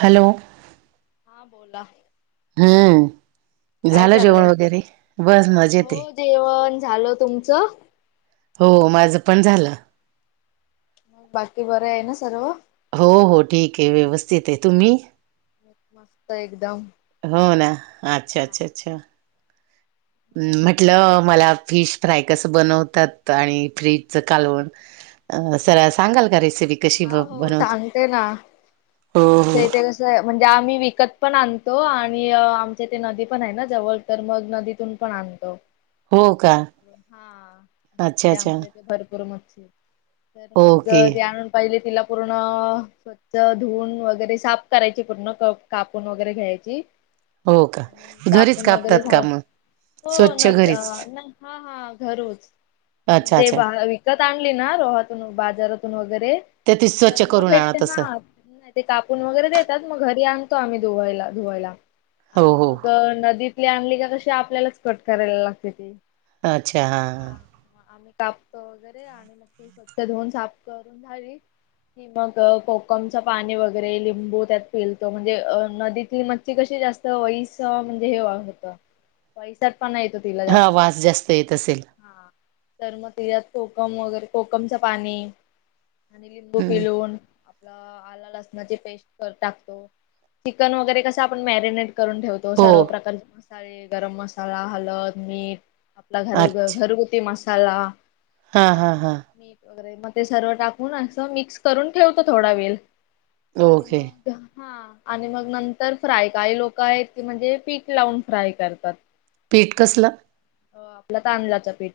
Hello! हा बोला. हम्म. काय झालं जेवण चाललंय? वगैरे बस मजेतय. हो जेवण झालं तुमचं? हो माझं पण झालं. बाकी बरय न सर्व? हो हो ठीकय व्यवस्थितय तुम्ही? मस्त एकदम. हो ना अच्छा, अच्छा, अच्छा म्हटलं मला फिश फ्राय कसं बनवतात आणि फ्रीजच कालवन अ सर सांगाल का रेसिपी. कशी हा ब हो बनवत सांगते ना, हो हो आमच्या इथे कसं म्हणजे आम्ही विकत पण आणतो आणि अ आमच्या ते नदी पण हाय ना जवळ तर मग नदीतून पण आणतो. हो का हा अच्छा भेटते अच्छा आमच्या इथे भरपूर मच्छी. तर मग ओके ती आणून पाहिले तिला पूर्ण स्वच्छ धुवून वगैरे साफ करायची पूर्ण कापून वगैरे घ्यायची. हो का आणि घरीच कापून वगैरे कापतात का झाल मग, हो स्वच्छ नदी अ घरीच. नाही हा हा घरून अच्छा म्हणजे अच्छा बा जत आणली ना रोहातून बाजारातून वगैरे, ते ती स्वच्छ तर मग करून आणा भेटते तसं ना. ते कापून वगैरे देतात मग घरी आणतो आम्ही धुवायला, धुवायला हो आणि हो मग नदीतली आणली का कशी आपल्यालाच कट करायला लागत्याती अच्छा हां आम्ही कापतो वगैरे आणि मग ती स्वच्छ धुऊन साफ करून झाली कि मग कोकमच पाणी वगैरे लिंबू त्यात पिलतो म्हणजे अ नदीतील म ची कशी जास्त वैस म्हणजे हे होत पैसात पणा येत तिला हा जास्त. वास जास्त येत असेल हा, तर मग तिज्यात कोकम वगैरे कोकमचं पाणी आणि लिंबू हम्म पिलून. आल्लं- लसणाची पेस्ट टाकतो, चिकन वगैरे कसं आपण मॅरिनेट करून ठेवतो. तो हो सर्व प्रकारचे मसाले, गरम मसाला, हलद, मीठ घर, अच्छा घरगुती मसाला, हा मीठ वगैरे मग ते सर्व टाक हून असं मिक्स करून ठेवत थोडा वेल आणि मग [unintelligible] हा आणि मग नंतर फ्राय काही लोक आहेत की म्हणजे पीठ लावून फ्राय करतात. पीठ कसलं? आपला तांदळाचा पीठ,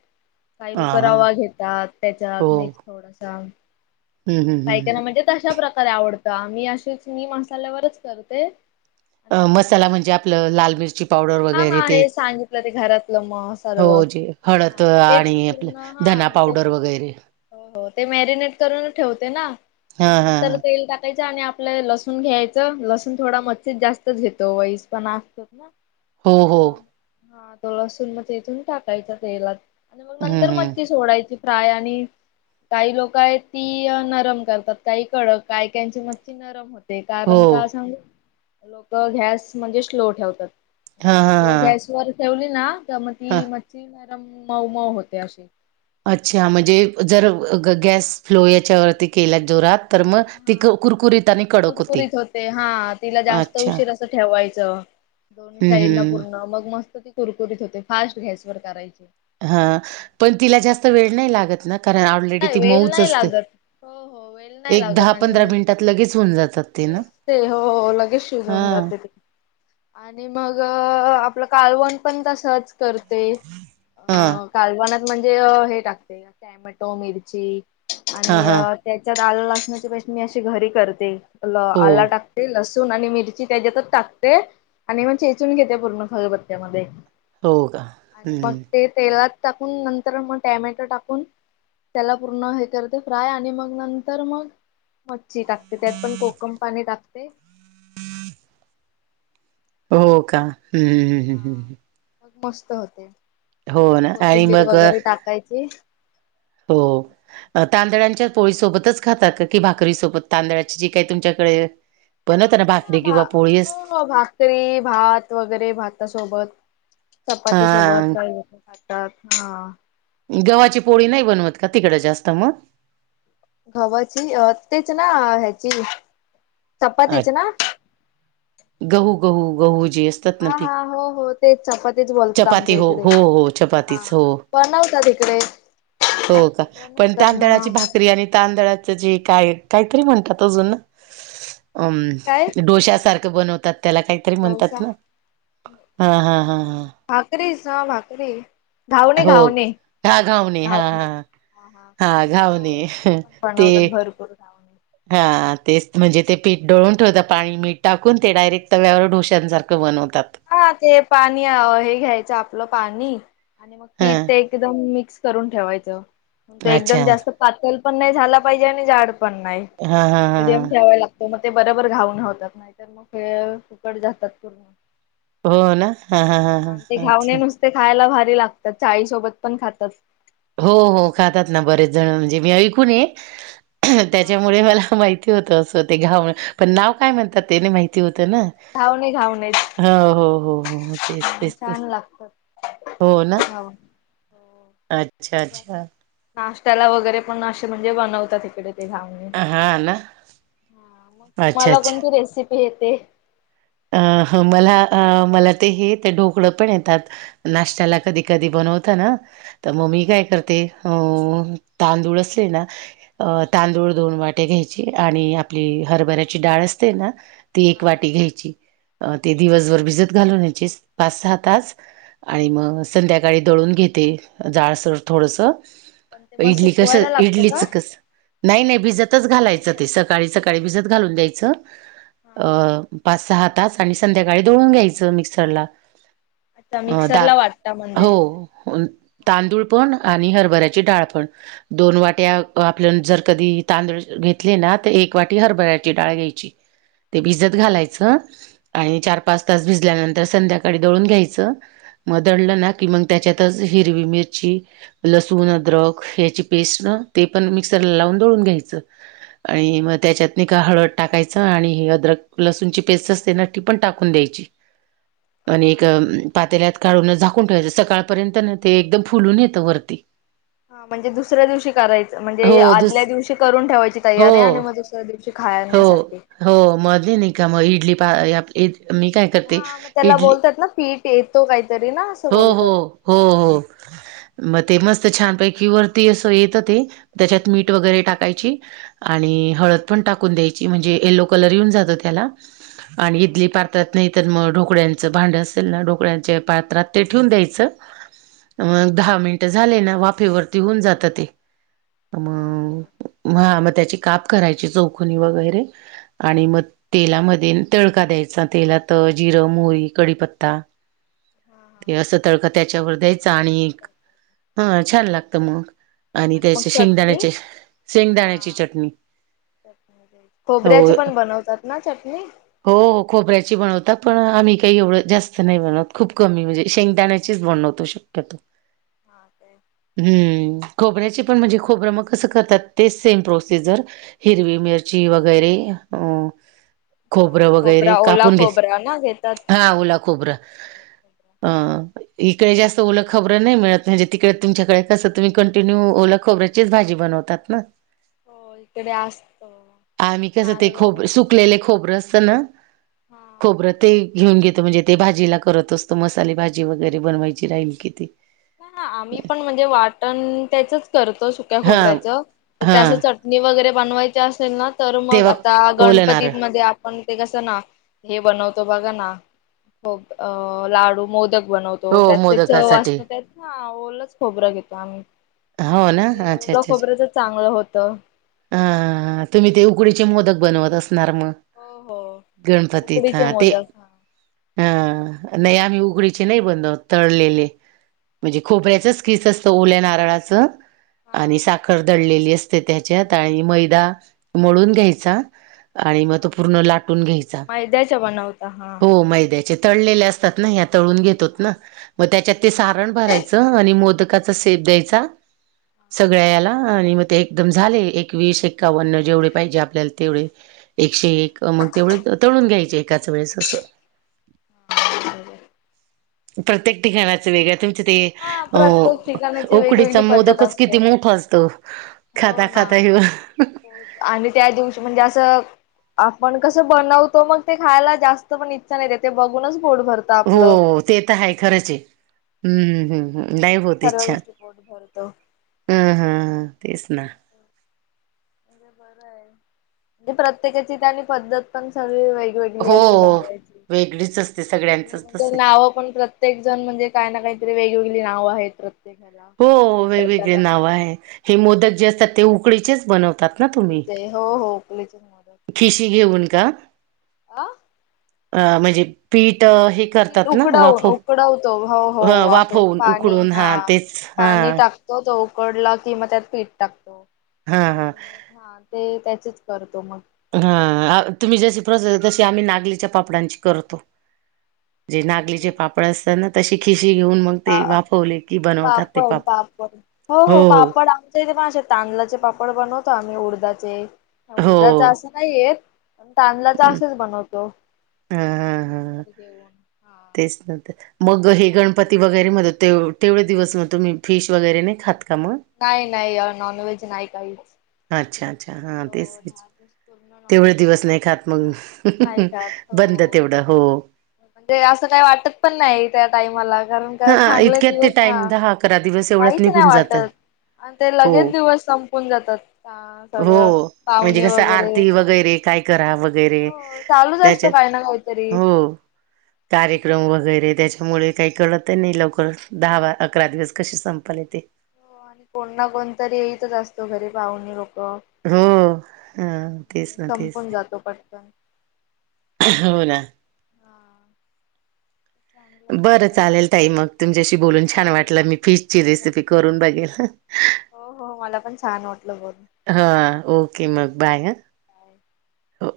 काही हा लोक हा रवा घेतात हो त्येच्यात मिक्स थोडासा. हम्म हम्म काय हम्म का ना म्हणजे तशा प्रकारे आवडता, मी अशीच मी मसाल्यावरच करते. आणि मग मसाला म्हणजे आपलं लाल मिरची पावडर हा वगैरे हा ते, हे सांगितलं ते घरातलं मग सर्व हो जे हळद हा मग तेच आणि आपलं पूर्ण धना हा ते पावडर वगैरे. हो हो ते मॅरिनेट करून ठेवते ना, हा म हा नंतर तेल टाक तेच्यान आणि आपल लसुन घ्यायचं लसून थोडा मच्छित जास्तच घेतो वईस पणा असतो ना. हो हो हा लसून मग ठेचून टाकायच तेलात आणि मग हम्म नंतर हम्म मचं ती सोडायची प्राय आणि काही लोक आहेत ती नरम करतात, काही कडक, काही काहीची मच्छी नरम होत ते हो कारण का सांगू, लोकं गॅस म्हणजे स्लो ठेवतात. हा हा स्लो हा गॅस वर ठेवली ना, तर मग हा ती मच्छी नरम मऊ, मऊ होते अशी. अच्छा म्हणजे जर गॅस फ्लो याच्यावरती केला जोरात म ती कुरकुर करकुरीत होते हा, तिला जास्त अच्छा उशीर असं ठेवायचं. दोन्ही हम्म साईडन हम्म पूर्ण, मग मस्त ती कुरकुरीत होते फास्ट गॅस वर करायची. हा, पण तिला जास्त वेळ नाही लागत ना, कारण ऑलरेडी नाही ती वेल मऊच नाही असते. लागत. हो हो. वेल नाही एक दहा लागत पंधरा आणि मिनिटात लगेच होऊन जातात ते ना? शिजते हो हो लगेच शिजून हां जाते ते. आणि मगं आपलं कालवण पण तसंच करते. अ हां, कालवनात म्हणजे अ हे टाकते टॅमॅटो, मिरची हां, आणि हां. त्याच्यात आलं लसणाची पेस्ट मी अशी घरी करते हो, आला टाक ते लसूण आणि मिरची त्याच्यातचं टाकते आणि मग चेचून घेते पूर्ण खलबत्त्यामध्ये. हो का? आणि मग हं. ते तेलात टाकून नंतर मग टॅमॅटो टाकून त्याला पूर्ण हे करते फ्राय आणि मग नंतर मग मच्छी टाकते त्यात पण कोकम पाणी टाकते हो का हम्म हम्म हम्म हा. हम्म मग मस्त होते ना आणि कोथिंबीर मग अ, वगैरे टाकायची. हो तांदळांच्या पोळीसोबतच खातात का की भाकरीसोबत तांदळाची जी काही तुमच्याकडे बनवता ना भा ह भा हो हो भाकरी, भात वगैरे भातासोबत चपाती सोबत हां, काही लोकं खातात हा गव्हाची पोळी नाही बनवत का तिकडं जास्त म? गव्हाची तेच ना ह्याची अ, चपातीची ना? गहू गहू गहू जे अस हा हा हो हो तेच चपातीच बोलतात चपाती आमच्या हो, इकडे हो, हो, हा चपातीच हो. बनवतात इकडे हो का पण बनवतात ना हा तांदळाची भाकरी आणि तांदळाचं जे काय काहीतरी म्हणतात अजून ना? अ काय डोश्यासारखं बनवतात त्याला काहीतरी म्हणतात डोसा ना हा हा हा हा भाकरीचं हा भाकरी घावणे हो घावणे हा हा घावणे हा हा घावणे ते बनवतात भरपूर घावणे हा तेच म्हणजे ते पीठ दळून ठेवतात पाणी मीठ टाकून ते डायरेक्ट तव्यावर डोश्यांसारखं बनवतात. हा ते पाणी हे घ्यायचं आपलं पाणी आणि मग हा पीठ ते एकदम मिक्स करून ठेवायचं एकदम अच्छा जास्त पातल पण नाही झाला पाहिजे आणि जाड पण नाही. हा हा हा मिडियम ठेवाय लाग मग ते बरोबर घावनं होतात नाहीतर मग हे फुकट जातात पूर्ण हो ना हा हा हा ह ते हा घावणे अच्छा नुसते खायला भारी लागतात चाळीसोबत पण खातात. हो हो मस्त खातात ना लागतात बरेच जणं म्हणजे मी ऐकून ये हा त्याच्यामुळे मला माहित होत असं ते घावण पण नाव काय म्हणतात ते नाही माहिती होतं ना घावणे घावणे हा हो हो हो तेच तेच तेच छान लागतात हो ना अच्छा अच्छा. नाष्ट्याला वगैरे पण अशे म्हणजे बनवतात इकडे ते घाव हा ना हा मग अच्छा तुम्हाला अच्छा कोणती रेसिपी येते? अ मला मला ते हे येते ढोकळं पण येतात. नाश्त्याला कधी कधी बनवतं ना तर म हा मी काय हा करते अ तांदूळ असले ना अ तांदूळ दोन वाट्या घ्यायचे आणि आपली हरभऱ्याची डाळ असते ना ती एक हा वाटी हा. घ्यायची. अ ते दिवसभर भिजत घालून यायचे पाच सहा तास आणि मग संध्याकाळी दळून घेते जाडसर थोडंसं पण ते मग इडली कस सुकवायला लागतं का? इडलीचं कस नाही नाही भिजतंच घालायचं असंच ते स काळी सकाळी भिजत घालून द्यायचं हा. अ पाच सहा आणि संध्याकाळी दडळून घ्यायचं मिक्सर ला. अच्छा अ दाळ, मिक्सरला वाटता म्हणजे. हो, ऊन तांदूळपण आणि हरभऱ्याचे डाळपण. दोन वाट्या आपल्या जर कधी तांदूळ घेतले ना, तर एक वाटी हरभऱ्याची डाळ घ्यायची. ते भिजत हा घालाच आणि चार, पाच तास भी भिजल्यानंतर संध्याकाळी दळून घ्यायच. मदळलं ना की मग त्याच्यातच हिरवी मिरची लसूण अद्रक ह्याची पेस्ट ना, ते पण मिक्सरला लावून दळून घ्यायचं. आणि मग त्याच्यात नि का हळद टाकायचं. आणि ही अद्रक लसूणची पेस्ट असते ना. ती पण टाकून द्यायची. आणि एक हा. पातेल्यात काढून, झाकून ठेवायचं. सकाळपर्यंत ना ते एकदम फुलून येतं वरती. [inaudible] हा, म्हणजे दुसऱ्या दिवशी करायचं. हो म्हणजे दुस आदल्या दिवशी करून ठेवायची हो तयारी आणि मग त्या दिवशी हो खाण्यासाठी. हो, मध्ये अच्छा. नाही का मग, इडली पा मी काय करते हा मग त्याला इडली बोलतात ना, पीठ येतो काहीतरी ना असं बोलतात. हो-हो मग ते मस्त छानपैकी वरती असं येत ते त्याच्यामीठ वगैरे टा टाकायची, आणि हळद पण टाकून द्यायची. म्हणजे येलो कलर येऊन जातो त्याला आणि इडली पात्रात नाही. तर मग ढोकळ्यांचं भांड असेल ना, ढोकळ्यांच्या पात्रात ते ठेवून द्यायचं. दहा मिनिटं झाले ना, वाफेवरती होऊन जातं ते. हा काय मग हा मग त्याची काप करायची चौखनी वगैरे आणि मग तेलामध्ये तळका द्यायचा, तेला तर जिरं, मोरी, कडीपत्ता हा हा ते असं तळक त्याच्यावर द्यायचं आणि वरती टाकतात. हं छान लागत मग. आणि मग त्याचे चटणी शेंगदाण्याचे, शेंगदाण्याची हा चटणी. खोबऱ्याची पण बनवतात ना चटणी. हो-हो खोबऱ्याची बनवतात, पण आम्ही काही एवढं जास्त नाही बनवत खूप कमी म्हणजे. शेंगदाण्याचेच बणवतो शक्यतो. हा ते हम्म, तेच. खोबऱ्याची पण म्हणजे खोबरं मग कसं करतात. ते सेम प्रोसिजर हिरवी मिरची वगैरे खोबरं हा वगैरे, खोबरा ओला कापून घेत, खोबरा ना घेतात. हा उला खोबरं अ इकडे जास्त ओलं खबरं नाही मिळत. म्हणजे तिकडे तुमच्याकडे कस तुम् कंटिन्यू ओ खोबररायच. ची भाजी बनवतात ना. हो इकडे असतो आम्ही कसं ते नारळ खोबर वगैरे सुकलेले खोबरं असत ना हा. खोबंर ते घेऊन घेत, म्हणजे ते भाजीला करत असत मस्त साली भाजी वगैरे बनवायची राहील किती. हा, आम्ही पण म्हणजे वाटण त्याचच करतो. सुक्या हा खोबऱ्याचं हा त्यासट णी वगैरे बनवायची असेल ना, तर मग तेव्हा आता ओलं गणपती नारळ मध्ये पण ते कसं ना, हे बनवतो बघा ना हो अ लाडू, मोदक बनवतो. हो त्यात त्या चवा आस मोदकासाठी आहेत ना, ओलच खोबरं घेतो आम्ही, हो ना ते अच्छा ओल खोबरंच चांगलं होत. हा-हा-हा तुम्ही ते उकडीचे मोदक बनवत असणार मग. हो हो. गणपती उकडीचे हा ते मोदक हा हा नाही आम्ही उघडीचे नाही बनव, तळलेले. म्हणजे खोबऱ्याचच किस असत ओल्या नारळाच आणि हा साखर दळलेली असत. त्याच्यात आणि मैदा मोडून घ्यायचा. आणि मग तो पूर्ण लाटून घ्यायचा. मैद्याच्या बनवता हा. हो मैद हे तळलेले असतात ना ह्या तळून घेतोत ना हा मग त्याच्यात ते बरोबर सारण भराय आणि मोदकाचा शेप द्यायचा. सगळ्या याला आणि मग ते एकदम झाले एकवीस एकावन्न जेवढे पाहिजे आपल्याला तेवढे एकशे एक मग तेवढे तळून घ्यायचे एकाच वेळेस अस. बरोबर प्रत्येक तेच. ठिकाणाच वेगळ तुमचे ते हा अ प्रत्येक ठिकाणाची उकडी वेगवेगळी पद्धत मोदकच किती असते. मोठ असत खाता हो ना. खाता ए आणि त्या दिवशी म्हणजे अस आपण कस बनवतो मग ते खायला जास्त पण इच्छा नाही ते बघूनच पोट भरत आपल. हो ते हाय खरच हे. हम्मम् हम् नाही बघूनच होत सर्व इच्छा. गोष्टी पोट भरतं. हम्म हम तेच ना. म्हणजे म्हणजे प्रत्येकाचीनी पद्धत पण चालूय वे गली हो असते बय वेगळीच असते सगळ्यांचच तस ते आहे. नाव पण प्रत प्रत्येक जण म्हणजे काय ना काहीतरी वेगवेगळी नाव आहेत. ह्याला. हो वेगवेगळे पदार्थाला नाव आहे हे मोदक जे असतात ते उकळीचेच बनवतात. ना तुम्ही ते हो हो उकलीच खिशी घेऊन का अ अ म्हणजे पीठ हे पीठ करतात ना उकडवून वाफव उकडवतो हो ह होे वाफवून पाणी उकडून हा तेच हा पाणी टाक तो उकडला कि म त्यात पीठ टाकतो. हा ते त्याचेच करतो मग. ह तुम्ही जशी प्रस तशी आम्ही नागलीच्या पापडांची करतो. जे नागलीचे म्हणजे पापड असतात ना तशी खिशी घेऊन मग ते वाफवले की बनवतात ते पापड पापड. हो -हो पापड आ थ मग असे तांदळाचे पापड बनवतो आम्ही उडधचे उडध्याच हो अस नाहीेत. तांदळाचा असेच बनवतोत. तेचन तर मग हे गणपती वगैरे मध्ये तेवढे दिवस मग तुम्ही फिश वगैरे नाही खात का मग. नाही नाही नॉन व्हेज नाही खात. अच्छा अच्छा हा तेचच. दिवस पूर्ण तेवढे नॉनव्हेज दिवस काहीच नाही खात मग नाही खात बंद हो तेवढ. हो म्हणजे अस काही वाटत पण नाही त्या टाइमाला कारण का हा चांगले इतक्यात ते दिवस हा टाइम दहा अकरा दिवस एवढ्यात काहीच नाही निघून जात वाटत आणि ते हो लगेच दिवस संपून जातात. हो सगळं म्हणजे पाहुणे कस वगैरे आरती काम वगैरे. काय करा वगैरे हो चालूच असतो त्याच्यात. काही ना काहीतरी. हो कार्यक्रम वगैरे त्याच्यामुळे काही कळत कळत ही नाही लवकर दहा अकरा दिवस कशी संपाले ते. हो कोण ना कोणतरी येेतच असतो घरी पाहुणे लोक. हो ह तेच ना तेच संपून जातो पटकन. हो ना हा [inaudible] चांगलं आहे बर म्हणजे चालेल ताई मग तुमच्याशी बोलून हो छान हो वाटल मी फिशची मला रेसिपी करून बघेल. हो हो मला पण छान वाटल बोलून. हा ओके मग बाय. [inaudible] हो